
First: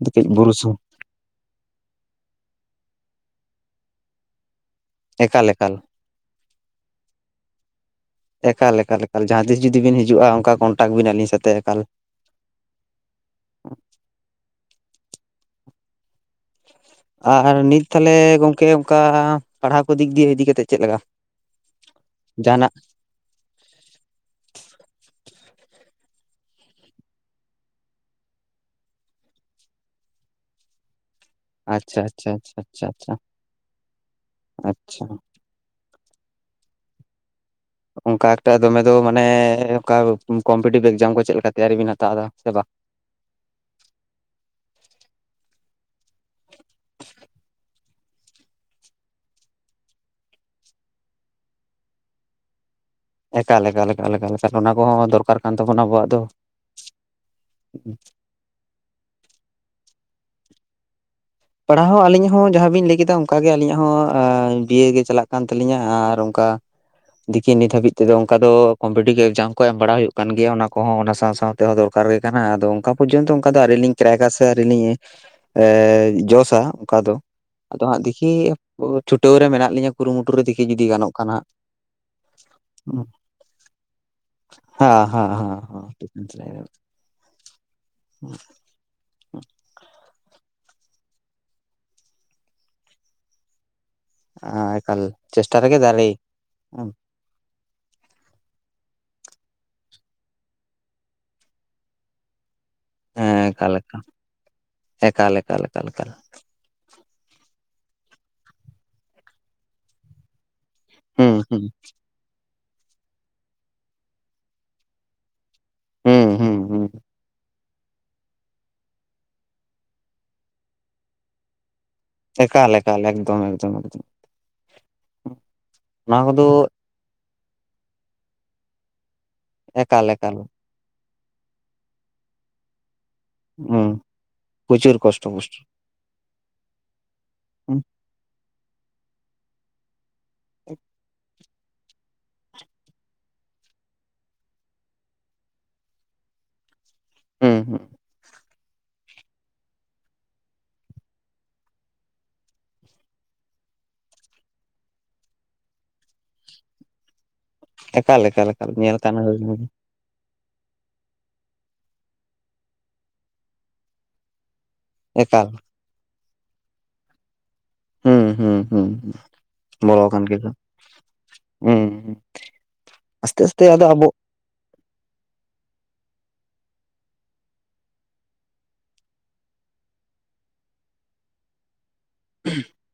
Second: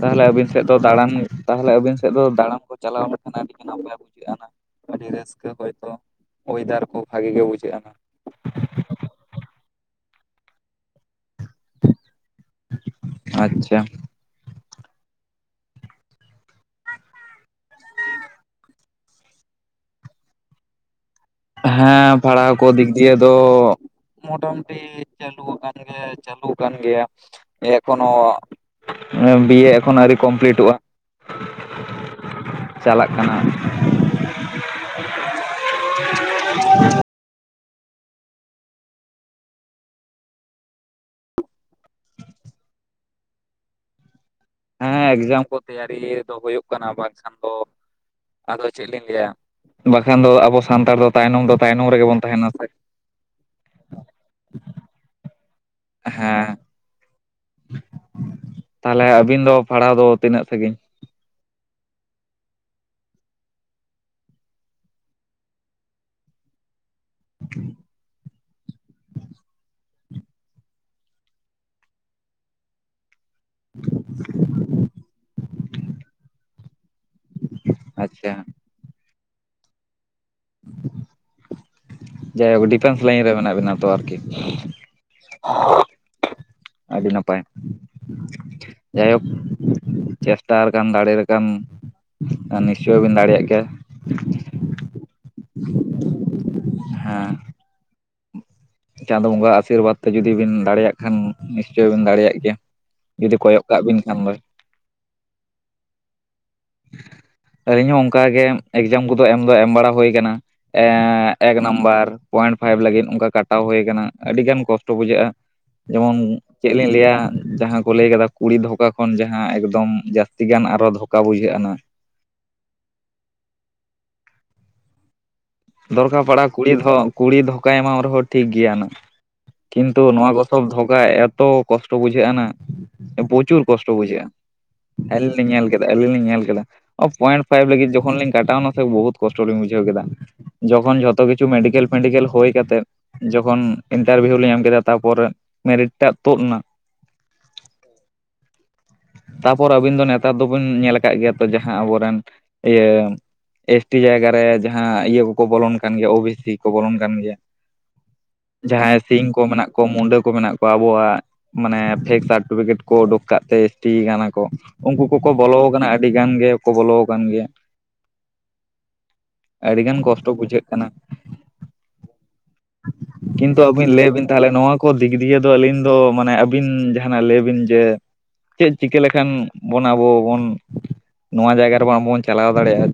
Speaker 2: ᱛᱟᱦᱞᱮ ᱟᱹᱵᱤᱱ ᱥᱮᱫ ᱫᱚ ᱫᱟᱬᱟᱱ ᱛᱟᱦᱞᱮ ᱟᱹᱵᱤᱱ ᱥᱮᱫ ᱫᱚ ᱫᱟᱬᱟᱱ ᱠᱚ ᱪᱟᱞᱟᱣ ᱞᱮᱠᱷᱟᱱ ᱟᱹᱰᱤᱜᱮ ᱱᱟᱯᱟᱭ ᱵᱩᱡᱷᱟᱹ ᱟᱱᱟ ᱟᱹᱰᱤ
Speaker 1: ᱮᱠᱟᱞ
Speaker 2: ᱨᱟᱹᱥᱠᱟᱹ
Speaker 1: ᱮᱠᱟᱞ
Speaker 2: ᱦᱚᱭᱛᱚ ᱚᱭᱮᱫᱟᱨ ᱠᱚ ᱵᱷᱟᱜᱤ ᱜᱮ ᱵᱩᱡᱷᱟᱹ ᱟᱱᱟ
Speaker 1: ᱮᱠᱟᱞ ᱮᱠᱟᱞ ᱮᱠᱟᱞ ᱡᱟᱦᱟᱸ ᱛᱤᱥ ᱡᱩᱫᱤ ᱵᱤᱱ ᱦᱤᱡᱩᱟ ᱚᱱᱠᱟ ᱠᱚᱱᱴᱟᱠ ᱵᱤᱱ ᱟᱹᱞᱤᱧ ᱥᱟᱛᱮ ᱮᱠᱟᱞ
Speaker 2: ᱟᱪᱪᱷᱟ
Speaker 1: ᱟᱨ ᱱᱤᱛ ᱛᱟᱞᱦᱮ ᱜᱚᱝᱠᱮ ᱚᱱᱠᱟ ᱯᱟᱲᱦᱟᱣ ᱠᱚ ᱫᱤᱠ ᱫᱤᱭᱮ ᱤᱫᱤ ᱠᱟᱛᱮᱫ ᱪᱮᱫ ᱞᱮᱠᱟ
Speaker 2: ᱦᱮᱸ ᱯᱟᱲᱦᱟᱣ ᱠᱚ
Speaker 1: ᱡᱟᱦᱟᱱᱟᱜ
Speaker 2: ᱫᱤᱠ ᱫᱤᱭᱮ ᱫᱚ ᱢᱚᱴᱟ ᱢᱩᱴᱤ ᱪᱟᱹᱞᱩ ᱟᱠᱟᱱ ᱜᱮ ᱪᱟᱹᱞᱩ ᱟᱠᱟᱱ ᱜᱮᱭᱟ ᱮᱠᱷᱚᱱᱳ ᱵᱤᱭᱮ ᱮᱠᱷᱚᱱ ᱟᱹᱣᱨᱤ ᱠᱚᱢᱯᱤᱞᱤᱴᱚᱜ-ᱟ
Speaker 1: ᱟᱪᱪᱷᱟ ᱟᱪᱪᱷᱟ ᱟᱪᱪᱷᱟ ᱟᱪᱪᱷᱟ
Speaker 2: ᱠᱟᱱᱟ
Speaker 1: ᱟᱪᱪᱷᱟ-ᱟᱪᱪᱷᱟ
Speaker 2: [unintelligible]
Speaker 1: ᱚᱱᱠᱟ ᱮᱠᱴᱟ ᱫᱚᱢᱮ ᱫᱚ ᱢᱟᱱᱮ ᱚᱱᱠᱟ ᱠᱚᱢᱯᱤᱴᱤᱵᱽ ᱮᱠᱡᱟᱢ ᱠᱚ ᱪᱮᱫ ᱞᱮᱠᱟ ᱛᱮᱭᱟᱨᱤ ᱵᱤᱱ ᱦᱟᱛᱟᱣ ᱫᱟ ᱥᱮ ᱵᱟᱝ
Speaker 2: ᱦᱮᱸ ᱮᱠᱡᱟᱢ ᱠᱚ ᱛᱮᱭᱟᱨᱤ ᱫᱚ ᱦᱩᱭᱩᱜ ᱠᱟᱱᱟ ᱵᱟᱝᱠᱷᱟᱱ ᱫᱚ ᱟᱫᱚ ᱪᱮᱫ ᱞᱤᱧ ᱞᱟᱹᱭᱟ ᱵᱟᱠᱷᱟᱱ ᱫᱚ ᱟᱵᱚ ᱥᱟᱱᱛᱟᱲ ᱫᱚ ᱛᱟᱭᱱᱚᱢ ᱫᱚ ᱛᱟᱭᱱᱚᱢ ᱨᱮᱜᱮ ᱵᱚᱱ ᱛᱟᱦᱮᱱᱟ ᱥᱮ᱾
Speaker 1: ᱮᱠᱟᱞ ᱮᱠᱟᱞ ᱮᱠᱟᱞ ᱮᱠᱟᱞ ᱮᱠᱟᱞ ᱚᱱᱟ ᱠᱚᱦᱚᱸ ᱫᱚᱨᱠᱟᱨ ᱠᱟᱱ ᱛᱟᱵᱚᱱᱟ ᱟᱵᱚᱣᱟᱜ ᱫᱚ
Speaker 2: ᱦᱮᱸ ᱛᱟᱦᱞᱮ ᱟᱹᱵᱤᱱ ᱫᱚ ᱯᱟᱲᱦᱟᱣ ᱫᱚ ᱛᱤᱱᱟᱹᱜ ᱥᱟᱹᱜᱤᱧ
Speaker 1: ᱯᱟᱲᱦᱟᱣ ᱦᱚᱸ ᱟᱹᱞᱤᱧᱟᱜ ᱦᱚᱸ ᱡᱟᱦᱟᱸ ᱵᱤᱱ ᱞᱟᱹᱭ ᱠᱮᱫᱟ ᱚᱱᱠᱟᱜᱮ ᱟᱹᱞᱤᱧᱟᱜ ᱦᱚᱸ ᱵᱤᱭᱮ ᱜᱮ ᱪᱟᱞᱟᱜ ᱠᱟᱱ ᱛᱟᱹᱟᱞᱤᱧᱟ ᱟᱨ ᱚᱱᱠᱟ ᱫᱤᱠᱷᱤ ᱱᱤᱛ ᱦᱟᱹᱵᱤᱡ ᱛᱮᱫᱚ ᱚᱱᱠᱟ ᱫᱚ ᱠᱚᱢᱯᱤᱴᱤᱵᱽ ᱮᱠᱡᱟᱢ ᱠᱚ ᱮᱢ ᱵᱟᱲᱟ ᱦᱩᱭᱩᱜ ᱠᱟᱱ ᱜᱮᱭᱟ ᱚᱱᱟ ᱠᱚᱦᱚᱸ ᱚᱱᱟ ᱥᱟᱶ ᱥᱟᱶᱛᱮᱦᱚᱸ ᱫᱚᱨᱠᱟᱨ ᱜᱮ ᱠᱟᱱᱟ ᱟᱫᱚ ᱚᱱᱠᱟ ᱯᱚᱡᱚᱱᱛᱚ ᱚᱱᱠᱟ ᱫᱚ ᱟᱣᱨᱤ ᱞᱤᱧ ᱠᱨᱮᱠ-ᱟ ᱥᱮ ᱟᱣᱨᱤᱞᱤᱧ ᱮᱸᱻ ᱚᱱᱠᱟ ᱫᱚ ᱟᱫᱚ ᱦᱟᱸᱜ ᱫᱤᱠᱤ
Speaker 2: ᱟᱪᱪᱷᱟ
Speaker 1: ᱪᱷᱩᱴᱟᱹᱣ ᱨᱮ ᱢᱮᱱᱟᱜ ᱞᱤᱧᱟᱹ᱾ ᱠᱩᱨᱩᱢᱩᱴᱩ ᱨᱮ ᱫᱮᱠᱷᱤ ᱡᱩᱫᱤ ᱜᱟᱱᱚᱜ ᱠᱟᱱᱟ ᱦᱟᱜ
Speaker 2: ᱡᱟᱭᱦᱳᱠ ᱰᱤᱯᱷᱮᱱᱥ ᱞᱟᱭᱤᱱ ᱨᱮ ᱢᱮᱱᱟᱜ ᱵᱮᱤᱱᱟ ᱛᱚ ᱟᱨᱠᱤ?
Speaker 1: ᱪᱮᱫ ᱵᱤᱱ ᱥᱟᱱᱟᱭ
Speaker 2: ᱟᱹᱰᱤ ᱱᱟᱯᱟᱭ ᱡᱟᱭᱦᱳᱠ ᱪᱮᱥᱴᱟ ᱞᱮᱠᱷᱟᱱ ᱫᱟᱲᱮ ᱞᱮᱠᱟᱱ ᱱᱤᱥᱪᱚᱭ ᱵᱮᱱ ᱫᱟᱲᱮᱭᱟᱜ ᱜᱮᱭᱟ
Speaker 1: ᱮᱠᱟᱞ ᱪᱮᱥᱴᱟ ᱨᱮᱜᱮ ᱫᱟᱲᱮ
Speaker 2: ᱦᱮᱸ ᱪᱟᱸᱫᱚ ᱵᱚᱸᱜᱟ ᱟᱥᱤᱨᱵᱟᱫᱽ ᱛᱮ ᱡᱩᱫᱤ ᱵᱤᱱ ᱫᱟᱲᱮᱭᱟᱜ ᱠᱷᱟᱱ ᱱᱤᱥᱪᱚᱭ ᱵᱤᱱ ᱫᱟᱲᱮᱭᱟᱜ ᱜᱮᱭᱟ᱾
Speaker 1: ᱦᱮᱸ
Speaker 2: ᱡᱩᱫᱤ ᱠᱚᱭᱚᱜ
Speaker 1: ᱮᱠᱟᱞ
Speaker 2: ᱠᱟᱜ
Speaker 1: ᱞᱮᱠᱟ
Speaker 2: ᱵᱤᱱ ᱠᱷᱟᱱ ᱫᱚᱭ
Speaker 1: ᱮᱠᱟᱞ ᱮᱠᱟᱞᱼᱮᱠᱟᱞ
Speaker 2: ᱟᱹᱞᱤᱧ ᱦᱚᱸ ᱚᱱᱠᱟ ᱜᱮ ᱮᱠᱡᱟᱢ ᱠᱚᱫᱚ ᱮᱢ ᱫᱚ ᱮᱢ ᱵᱟᱲᱟ ᱦᱩᱭ ᱟᱠᱟᱱᱟ
Speaker 1: ᱦᱩᱸ
Speaker 2: ᱮᱠ
Speaker 1: ᱦᱩᱸ
Speaker 2: ᱱᱟᱢᱵᱟᱨ᱾ ᱯᱚᱭᱮᱱᱴ ᱯᱷᱟᱭᱤᱵᱷ ᱞᱟᱹᱜᱤᱫ ᱚᱱᱠᱟ ᱠᱟᱴᱟᱣ ᱦᱩᱭᱩ ᱟᱠᱟᱱᱟ ᱟᱹᱰᱤ ᱜᱟᱱ ᱠᱚᱥᱴᱚ ᱵᱩᱡᱷᱟᱹᱜᱼᱟ᱾ ᱡᱮᱢᱚᱱ
Speaker 1: ᱦᱩᱸ ᱦᱩᱸ
Speaker 2: ᱪᱮᱫ
Speaker 1: ᱦᱩᱸ
Speaker 2: ᱞᱤᱧ ᱞᱟᱹᱭᱟ ᱡᱟᱦᱟᱸ ᱠᱚ ᱞᱟᱹᱭ ᱠᱟᱫᱟ ᱠᱩᱲᱤ ᱫᱷᱚᱠᱟ ᱠᱷᱚᱱ ᱡᱟᱦᱟᱸ ᱮᱠᱫᱚᱢ ᱡᱟᱹᱥᱛᱤ ᱜᱟᱱ ᱟᱨᱚ ᱫᱷᱚᱠᱟ ᱵᱩᱡᱷᱟᱹᱜ-ᱟ᱾
Speaker 1: ᱮᱠᱟᱞ ᱮᱠᱟᱞ ᱮᱠᱫᱚᱢ ᱮᱠᱫᱚᱢ ᱮᱠᱫᱚᱢ‌
Speaker 2: ᱫᱚᱨᱠᱟᱨ ᱯᱟᱲᱟ
Speaker 1: ᱠᱚᱫᱚ
Speaker 2: ᱠᱩᱲᱤ ᱠᱩᱲᱤ ᱫᱷᱚᱠᱟᱭ ᱮᱢᱟᱢ ᱨᱮᱦᱚᱸ ᱴᱷᱤᱠ ᱜᱮᱭᱟ ᱠᱤᱱᱛᱩ
Speaker 1: ᱮᱠᱟᱞ
Speaker 2: ᱱᱚᱣᱟ
Speaker 1: ᱮᱠᱟᱞ
Speaker 2: ᱜᱚ ᱥᱚᱞ ᱫᱷᱚᱠᱟ ᱮᱛᱚ ᱠᱚᱥᱴᱚ ᱵᱩᱡᱷᱟᱹᱜ-ᱟ ᱱᱟᱜ ᱯᱨᱪᱩᱨ ᱠᱚᱥᱴᱚ
Speaker 1: ᱦᱩᱸ
Speaker 2: ᱵᱩᱡᱷᱟᱹᱜᱼᱟ,
Speaker 1: ᱯᱨᱚᱪᱩᱨ ᱠᱚᱥᱴᱚ
Speaker 2: ᱟᱞᱤᱧ ᱞᱤᱧ
Speaker 1: ᱯᱚᱥᱴᱚ
Speaker 2: ᱧᱮᱞ ᱠᱮ ᱟᱹᱞᱤᱧ ᱞᱤᱧ ᱧᱮᱞ ᱠᱮᱫᱟ ᱯᱚᱭᱮᱱᱴ ᱯᱷᱟᱭᱤᱵᱷ
Speaker 1: ᱦᱩᱸ
Speaker 2: ᱞᱟᱹᱜᱤᱫ ᱡᱚᱠᱷᱚᱱ ᱞᱤᱧ ᱠᱟᱴᱟᱣ ᱮᱱᱟ ᱥᱮ ᱵᱚᱦᱩᱛ ᱠᱚᱥᱴ ᱞᱤᱧ ᱵᱩᱡᱷᱟᱹᱣ ᱠᱮᱫᱟ᱾ ᱡᱚᱠᱷᱚᱱ ᱡᱷᱚᱛᱚ ᱠᱤᱪᱷᱩ ᱢᱮᱰᱤᱠᱮᱞ ᱯᱷᱮᱰᱤᱠᱮᱞ ᱦᱩᱭ ᱠᱟᱛᱮᱜ ᱡᱚᱠᱷᱚᱱ ᱤᱱᱴᱟᱨᱵᱷᱤᱭᱩ ᱞᱤᱧ ᱮᱢ ᱠᱮᱫᱟ ᱛᱟᱯᱚᱨᱮ ᱢᱮᱨᱤᱴ ᱴᱟᱜ ᱛᱩᱫ ᱮᱱᱟ᱾
Speaker 1: ᱦᱮᱸ ᱦᱮᱸ
Speaker 2: ᱛᱟᱯᱚᱨ ᱟᱵᱤᱱ ᱫᱚ ᱱᱮᱛᱟᱨ ᱫᱚᱵᱤᱱ ᱧᱮᱞ ᱟᱠᱟᱫ ᱜᱮᱭᱟ ᱛᱚ ᱡᱟᱦᱟᱸ ᱟᱵᱚᱨᱮᱱ ᱤᱭᱟᱹ ᱮᱥ ᱴᱤ ᱡᱟᱭᱜᱟ ᱨᱮ ᱡᱟᱦᱟᱸ ᱤᱭᱟᱹ ᱠᱚᱠᱚ ᱵᱚᱞᱚᱱ ᱠᱟᱱ ᱜᱮᱭᱟ ᱳ ᱵᱤ ᱥᱤ ᱠᱚ ᱵᱚᱞᱚᱱ ᱠᱟᱱ ᱜᱮᱭᱟ᱾
Speaker 1: ᱮᱠᱟᱞ ᱮᱠᱟᱞ ᱮᱠᱟᱞ ᱧᱮᱞ
Speaker 2: ᱡᱟᱦᱟᱸᱭ
Speaker 1: ᱠᱟᱱ
Speaker 2: ᱥᱤᱝ ᱠᱚ ᱢᱮᱱᱟᱜ ᱠᱚ ᱢᱩᱰᱟᱹ ᱠᱚ ᱢᱮᱱᱟᱜ ᱟᱵᱚᱣᱟᱜ ᱢᱟᱱᱮ ᱯᱷᱮᱠ ᱥᱟᱨᱴᱤᱯᱤᱠᱮᱴ ᱠᱚ ᱩᱰᱩᱠ ᱠᱟᱜ ᱛᱮ ᱮᱥ ᱴ ᱠᱟᱱᱟ ᱠᱚ᱾ ᱩᱱᱠᱩ ᱠᱚᱠᱚ
Speaker 1: ᱮᱠᱟᱞ
Speaker 2: ᱵᱚᱞᱚ ᱠᱟᱱᱟ ᱟᱹᱰᱤ ᱜᱟᱱ ᱜᱮᱠᱚ ᱵᱚᱞᱚ ᱟᱠᱟᱱ ᱜᱮᱭᱟ᱾
Speaker 1: ᱦᱩᱸ ᱦᱩᱸ ᱦᱩᱸ
Speaker 2: ᱟᱹᱰᱤᱜᱟᱱ
Speaker 1: ᱵᱚᱞᱚ ᱟᱠᱟᱱ
Speaker 2: ᱠᱚᱥᱴᱚ
Speaker 1: ᱜᱮᱭᱟ ᱠᱚ
Speaker 2: ᱵᱩᱡᱷᱟᱹᱜ ᱠᱟᱱᱟ
Speaker 1: ᱦᱩᱸ᱾ ᱟᱥᱛᱮ
Speaker 2: ᱠᱤᱱᱛᱩ
Speaker 1: ᱟᱥᱛᱮ ᱟᱫᱚ
Speaker 2: ᱟᱹᱵᱤᱱ ᱞᱟᱹᱭ
Speaker 1: ᱟᱵᱚ
Speaker 2: ᱵᱤᱱ ᱛᱟᱦᱚᱞᱮ ᱱᱚᱣᱟ ᱠᱚ ᱫᱤᱠ ᱫᱤᱭᱮ ᱫᱚ ᱟᱹᱞᱤᱧ ᱫᱚ ᱢᱟᱱᱮ ᱟᱹᱵᱤᱱ ᱡᱟᱦᱟᱱᱟᱜ ᱞᱟᱹᱭ ᱵᱤᱱ ᱡᱮ ᱪᱮᱫ ᱪᱤᱠᱟᱹ ᱞᱮᱠᱷᱟᱱ ᱵᱚᱱ ᱟᱵᱚ ᱵᱚᱱ ᱱᱚᱣᱟ ᱡᱟᱭᱜᱟ ᱨᱮᱵᱚᱱ ᱟᱵ ᱵᱚᱱ ᱪᱟᱞᱟᱣ ᱫᱟᱲᱮᱭᱟᱜᱼᱟ?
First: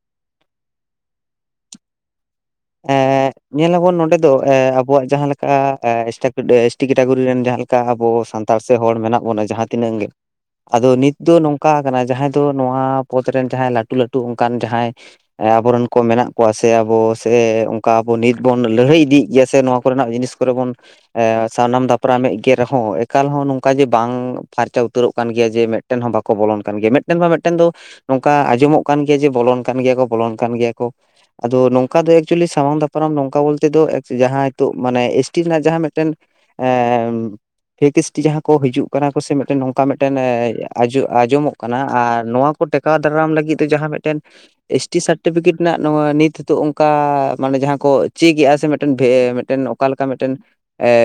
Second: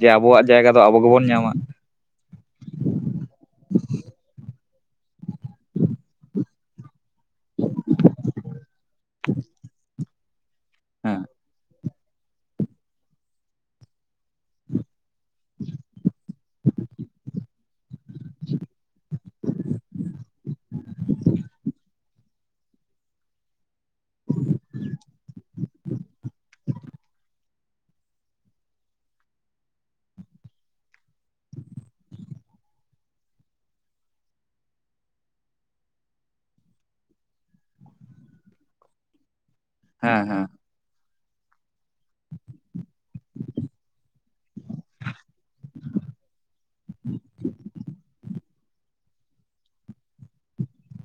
Speaker 2: ᱡᱮ ᱟᱵᱚᱣᱟᱜ ᱡᱟᱭᱜᱟ ᱫᱚ ᱟᱵᱚ ᱜᱮᱵᱚᱱ ᱧᱟᱢᱟ᱾
Speaker 1: ᱮ ᱧᱮᱞᱟᱵᱚᱱ ᱱᱚᱰᱮ ᱫᱚ ᱟᱵᱚᱣᱟᱜ ᱡᱟᱦᱟᱸ ᱞᱮᱠᱟ ᱤᱥᱴᱟᱠᱰᱮ [unintelligible] ᱠᱮᱴᱟᱜᱚᱨᱤ ᱨᱮᱱ ᱡᱟᱦᱟᱸ ᱞᱮᱠᱟ ᱟᱵᱚ ᱥᱟᱱᱛᱟᱲ ᱥᱮ ᱦᱚᱲ ᱢᱮᱱᱟᱜ ᱵᱚᱱᱟ ᱡᱟᱦᱟᱸ ᱛᱤᱱᱟᱹᱜ ᱜᱮ, ᱟᱫᱚ ᱱᱤᱛ
Speaker 2: ᱦᱮᱸ
Speaker 1: ᱫᱚ ᱱᱚᱝᱠᱟ ᱟᱠᱟᱱᱟ ᱡᱟᱦᱟᱸᱭ ᱫᱚ ᱱᱚᱣᱟ ᱯᱚᱫ ᱨᱮᱱ ᱡᱟᱦᱟᱸᱭ ᱞᱟᱹᱴᱩ ᱞᱟᱹᱴᱩ ᱚᱱᱠᱟᱱ ᱡᱟᱦᱟᱸᱭ ᱟᱵᱚᱨᱮᱱ ᱠᱚ ᱢᱮᱱᱟᱜ ᱠᱚᱣᱟ ᱥᱮ ᱟᱵᱚ ᱥᱮ ᱚᱱᱠᱟ ᱟᱵᱚ ᱱᱤᱛ ᱵᱚᱱ ᱞᱟᱹᱲᱦᱟᱹᱭ ᱤᱫᱤᱭᱮᱫ ᱜᱮᱭᱟ ᱥᱮ ᱱᱚᱣᱟ ᱠᱚᱨᱮᱱᱟᱜ ᱡᱤᱱᱤᱥ ᱠᱚᱨᱮ ᱵᱚᱱ ᱥᱟᱱᱟᱢ ᱫᱟᱯᱨᱟᱢ ᱢᱮᱫ ᱜᱮ ᱨᱮᱦᱚᱸ ᱮᱠᱟᱞ ᱦᱚᱸ ᱱᱚᱝᱠᱟ ᱡᱮ ᱵᱟᱝ ᱯᱷᱟᱨᱪᱟ ᱩᱛᱟᱹᱨᱚᱜ ᱠᱟᱱ ᱜᱮᱭᱟ ᱡᱮ ᱢᱤᱫ ᱢᱤᱫᱴᱮᱱ ᱦᱚᱸ ᱵᱟᱠᱚ ᱵᱚᱞᱚᱱ ᱠᱟᱱ ᱜᱮᱭᱟ, ᱢᱤᱫᱴᱮᱱ ᱢᱟ ᱢᱤᱫᱴᱮᱱ ᱫᱚ ᱱᱚᱝᱠᱟ ᱟᱸᱡᱚᱢᱚᱜ ᱠᱟᱱ ᱜᱮᱭᱟ ᱡᱮ ᱵᱚᱞᱚᱱ ᱠᱟᱱ ᱜᱮᱭᱟ ᱠᱚ ᱵᱚᱞᱚᱱ ᱠᱟᱱ ᱜᱮᱭᱟ ᱠᱚ ᱟᱫᱚ ᱱᱚᱝ ᱠᱟ ᱫᱚ ᱮᱠᱪᱩᱭᱮᱞᱤ ᱥᱟᱢᱟᱝ ᱫᱟᱯᱨᱟᱢ ᱱᱚᱝᱠᱟ ᱵᱚᱞᱛᱮ ᱫᱚ ᱡᱟᱦᱟᱸ ᱱᱤᱛᱚᱜ ᱢᱟᱱᱮ ᱮᱥ ᱴᱤ ᱨᱮᱱᱟᱜ ᱡᱟᱦᱟᱸ ᱢᱤᱫᱴᱮᱱ ᱯᱷᱮᱠ ᱮᱥ ᱴᱤ ᱡᱟᱦᱟᱸ ᱠᱚ ᱦᱤᱡᱩᱜ ᱠᱟᱱᱟ ᱠᱚᱥᱮ ᱱᱚᱝᱠᱟ ᱢᱤᱫᱴᱮᱱ
Speaker 2: ᱦᱮᱸ ᱦᱮᱸ
Speaker 1: ᱟᱸᱡᱚ ᱟᱸᱡᱚᱢᱚᱜ ᱠᱟᱱᱟ ᱟᱨ ᱱᱚᱣᱟ ᱠᱚ ᱴᱮᱠᱟᱣ ᱫᱟᱨᱟᱢ ᱞᱟᱹᱜᱤᱫ ᱛᱮ ᱡᱟᱦᱟᱸ ᱢᱤᱫᱴᱮᱱ ᱮᱥ ᱴᱤ ᱥᱟᱨᱴᱤᱯᱷᱤᱠᱮᱴ ᱨᱮᱱᱟᱜ ᱱᱚᱣᱟ ᱱᱤᱛ ᱦᱤᱛᱚᱜ ᱚᱱᱠᱟ ᱢᱟᱱᱮ ᱡᱟᱦᱟᱸ ᱠᱚ ᱪᱮᱠ ᱮᱫᱟ ᱥᱮ ᱢᱤᱴᱮᱱ ᱚᱠᱟ ᱞᱮᱠᱟ ᱢᱤᱫᱴᱮᱱ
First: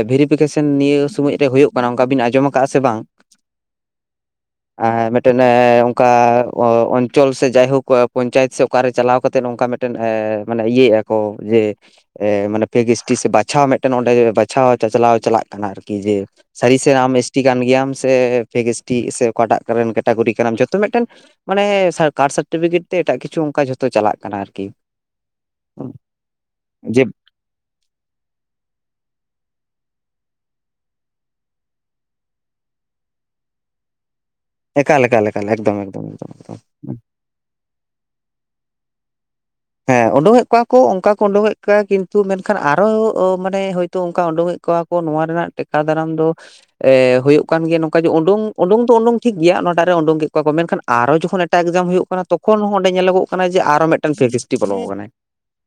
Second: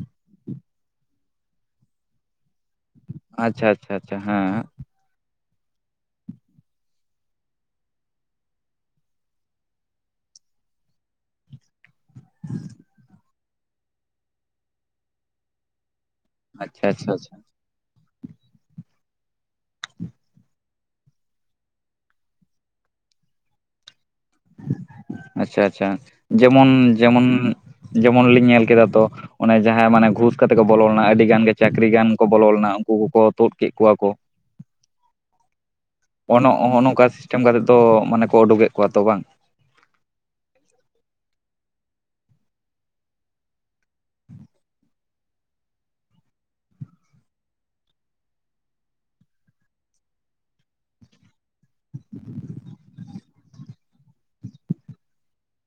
Speaker 1: ᱵᱷᱮᱨᱤᱯᱷᱤᱠᱮᱥᱚᱱ ᱱᱤᱭᱟᱹ ᱥᱚᱢᱚᱭ ᱨᱮ ᱦᱩᱭᱩᱜ ᱠᱟᱱᱟ ᱚᱱᱠᱟ ᱵᱤᱱ ᱟᱸᱡᱚᱢ ᱟᱠᱟᱟᱜᱼᱟ ᱥᱮ ᱵᱟᱝ?
Speaker 2: ᱟᱪᱪᱷᱟ ᱟᱪᱪᱷᱟ ᱟᱪᱪᱷᱟ ᱦᱮᱸ
Speaker 1: ᱢᱤᱫᱴᱮᱱ ᱚᱱᱠᱟ ᱚᱧᱪᱚᱞ ᱥᱮ ᱡᱟᱭᱦᱳᱠ ᱯᱚᱧᱪᱟᱭᱮᱛ ᱥᱮ ᱚᱠᱟᱨᱮ ᱪᱟᱞᱟᱣ ᱠᱟᱛᱮᱫ ᱱᱚᱝᱠᱟ ᱢᱤᱫ ᱴᱮᱱ ᱢᱟᱱᱮ ᱤᱭᱟᱹᱭ ᱮᱫᱼᱟ ᱠᱚ ᱡᱮ ᱢᱟᱱᱮ ᱯᱷᱮᱠ ᱥᱮ ᱴᱤ ᱵᱟᱪᱷᱟᱣ ᱢᱤᱫᱴᱮᱱ ᱚᱸᱰᱮ ᱵᱟᱪᱷᱟᱣ ᱪᱟᱪᱞᱟᱣ ᱪᱟᱞᱟᱜ ᱠᱟᱱᱟ ᱟᱨᱠᱤ ᱡᱮ ᱥᱟᱹᱨᱤ
Speaker 2: ᱟᱪᱪᱷᱟ ᱟᱪᱪᱷᱟ
Speaker 1: ᱥᱮ ᱟᱢ
Speaker 2: ᱟᱪᱪᱷᱟ
Speaker 1: ᱮᱥᱴᱤ ᱠᱟᱱ ᱜᱮᱭᱟᱢ ᱥᱮ ᱯᱷᱮᱠ ᱮᱥᱴᱤ ᱥᱮ ᱚᱠᱟᱴᱟᱜ ᱨᱮᱱ ᱠᱮᱴᱟᱜᱳᱨᱤ ᱠᱟᱱᱟᱢ ᱡᱚᱛᱚ ᱢᱮᱫᱴᱟᱝ ᱢᱟᱱᱮ ᱥᱟᱨ ᱠᱟᱰ ᱥᱟᱨᱴᱤᱯᱷᱤᱠᱮᱴ ᱛᱮ ᱮᱴᱟᱜ ᱠᱤᱪᱷᱩ ᱚᱱᱠᱟ ᱡᱷᱚᱛᱚ ᱪᱟᱞᱟᱜ ᱠᱟᱱᱟ ᱟᱨᱠᱤ,
Speaker 2: ᱟᱪᱪᱷᱟ ᱟᱪᱪᱷᱟ ᱡᱮᱢᱚᱱ
Speaker 1: ᱡᱮ
Speaker 2: ᱡᱮᱢᱚᱱ ᱡᱮᱢᱚᱱᱞᱤᱧ ᱧᱮᱞ ᱠᱮᱫᱟ ᱛᱚ ᱚᱱᱮ ᱡᱟᱦᱟᱸᱭ ᱢᱟᱱᱮ ᱜᱷᱩᱥ ᱠᱟᱛᱮᱜ ᱠᱚ ᱵᱚᱞᱚ ᱞᱮᱱᱟ ᱟᱹᱰᱤ ᱜᱟᱱ ᱜᱮ ᱪᱟᱹᱠᱨᱤ ᱜᱟᱱ ᱠᱚ ᱵᱚᱞᱚ ᱞᱮᱱᱟ ᱩᱱᱠᱩ ᱠᱚᱠᱚ ᱛᱩᱫ ᱠᱮᱜ ᱠᱚᱣᱟ ᱠᱚ,
Speaker 1: ᱮᱠᱟᱞ ᱮᱠᱟᱞ ᱮᱠᱟᱞ ᱮᱠᱫᱚᱢ ᱮᱠᱫᱚᱢ ᱮᱠᱫᱚᱢ
Speaker 2: ᱚᱱᱚ
Speaker 1: ᱮᱠᱫᱚᱢ
Speaker 2: ᱚᱱᱚᱜᱼᱚ ᱱᱚᱝᱠᱟ ᱥᱤᱥᱴᱮᱢ ᱠᱟᱛᱮᱫ ᱫᱚ ᱢᱟᱱᱮ ᱠᱚ ᱩᱰᱩᱜᱮ ᱠᱚᱣᱟ ᱛᱚ ᱵᱟᱝ,
Speaker 1: ᱦᱮᱸ ᱩᱰᱩᱝᱮᱮᱠ ᱠᱚᱣᱟ ᱠᱚ ᱚᱱᱠᱟ ᱠᱩ ᱩᱰᱩᱝᱮᱠ ᱠᱮ ᱠᱤᱱᱛᱩ ᱢᱮᱱᱠᱷᱟᱱ ᱟᱨᱚ ᱢᱟᱱᱮ ᱦᱚᱳᱭᱛᱳ ᱚᱱᱠᱟ ᱳᱸᱰᱩᱝ ᱮᱜ ᱠᱚᱣᱟ ᱠᱚ ᱱᱚᱣᱟ ᱨᱮᱱᱟᱜ ᱴᱮᱠᱟ ᱫᱟᱨᱟᱢ ᱫᱚ, ᱮ ᱦᱳᱭᱳᱜ ᱠᱟᱱ ᱜᱮᱭᱟ ᱱᱚᱝᱠᱟ ᱡᱮ ᱩᱰᱩᱝ ᱩᱰᱩᱝ ᱫᱚ ᱩᱰᱩᱝ ᱴᱷᱤᱠ ᱜᱮᱭᱟ ᱱᱚᱣᱟ ᱴᱟᱜ ᱨᱮ ᱩᱰᱩᱠ ᱠᱮ ᱠᱚᱣᱟ ᱠᱚ ᱢᱮᱱᱠᱷᱟᱱ, ᱟᱨᱚ ᱡᱚᱠᱷᱚᱱ ᱮᱴᱟᱜ ᱮᱠᱡᱟᱢ ᱦᱩᱭᱩᱜ ᱠᱟᱱᱟ ᱛᱚᱠᱷᱚᱱ ᱦᱚᱸ ᱚᱸᱰᱮ ᱧᱮᱞᱚᱜᱚᱜ ᱠᱟᱱᱟ ᱡᱮ ᱟᱨᱚ ᱢᱮᱴᱮᱝ ᱥᱮᱡᱮᱥᱴᱤ ᱵᱚᱞᱣ ᱠᱟᱱᱟᱭ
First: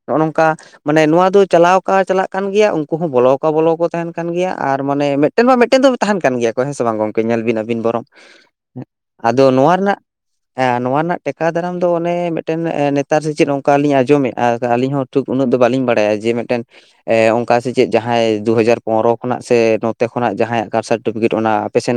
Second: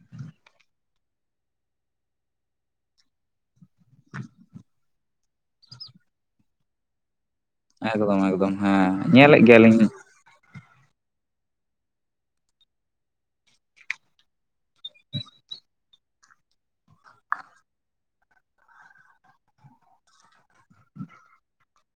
Speaker 1: ᱱᱚᱜ-ᱚ ᱱᱚᱝᱠᱟ, ᱢᱟᱱᱮ ᱱᱚᱣᱟ ᱫᱚ ᱪᱟᱞᱟᱣ ᱠᱟ ᱪᱟᱞᱟᱜ ᱠᱟᱱ ᱜᱮᱭᱟ ᱩᱱᱠᱩ ᱦᱚᱸ ᱵᱚᱞᱚᱠ ᱵᱚᱞᱚ ᱠᱚ ᱛᱟᱦᱮᱸᱱ ᱠᱟᱱ ᱜᱮᱭᱟ ᱟᱨ ᱢᱟᱱᱮ ᱢᱮᱫ ᱢᱮᱴᱮᱱ ᱢᱟ ᱢᱮᱴᱮᱱ ᱫᱚ ᱛᱟᱦᱮᱸᱱ ᱠᱟᱱ ᱜᱮᱭᱟ ᱠᱚ ᱦᱮᱸ ᱥᱮ ᱵᱟᱝ ᱜᱚᱝᱠᱮ ᱧᱮᱞ ᱵᱤᱱ ᱟᱹᱵᱤᱱ ᱵᱚᱨᱚᱝ
Speaker 2: ᱮᱠᱫᱚᱢ ᱮᱠᱫᱚᱢ ᱦᱮᱸ ᱧᱮᱞᱮᱫ
Speaker 1: ᱟᱫᱚ ᱱᱚᱣᱟ
Speaker 2: ᱜᱮᱭᱟᱞᱤᱧ
Speaker 1: ᱨᱮᱱᱟᱜ, ᱦᱮᱸ ᱱᱚᱣᱟ ᱨᱮᱱᱟᱜ ᱴᱮᱠᱟᱣ ᱫᱟᱨᱟᱢ ᱫᱚ ᱚᱱᱮ ᱢᱤᱫᱴᱮᱱ-ᱮ ᱱᱮᱛᱟᱨ ᱥᱮ ᱪᱮᱫ ᱚᱝ, ᱚᱱᱠᱟᱞᱤᱧ ᱟᱸᱡᱚᱢᱮᱼᱟ ᱟᱹᱞᱤᱧ ᱦᱚᱸ ᱴᱩ ᱩᱱᱟᱹᱜ ᱫᱚ ᱵᱟᱹᱞᱤᱧ ᱵᱟᱲᱟᱭᱟ ᱡᱮ ᱢᱤᱫᱴᱮᱱ ᱮ ᱚᱱᱠᱟ ᱥᱮ ᱪᱮᱫ ᱡᱟᱦᱟᱸᱭ ᱫᱩ ᱦᱟᱡᱟᱨ ᱯᱚᱱᱨᱚ ᱠᱷᱚᱱᱟᱜ ᱥᱮ ᱱᱚᱛᱮ ᱠᱷᱚᱱᱟᱜ ᱡᱟᱦᱟᱸᱭᱟᱜ ᱠᱟᱥᱴ ᱥᱟᱨᱴᱤᱯᱷᱤᱠᱮᱴ ᱚᱱᱟ ᱟᱯᱮᱥᱮᱱ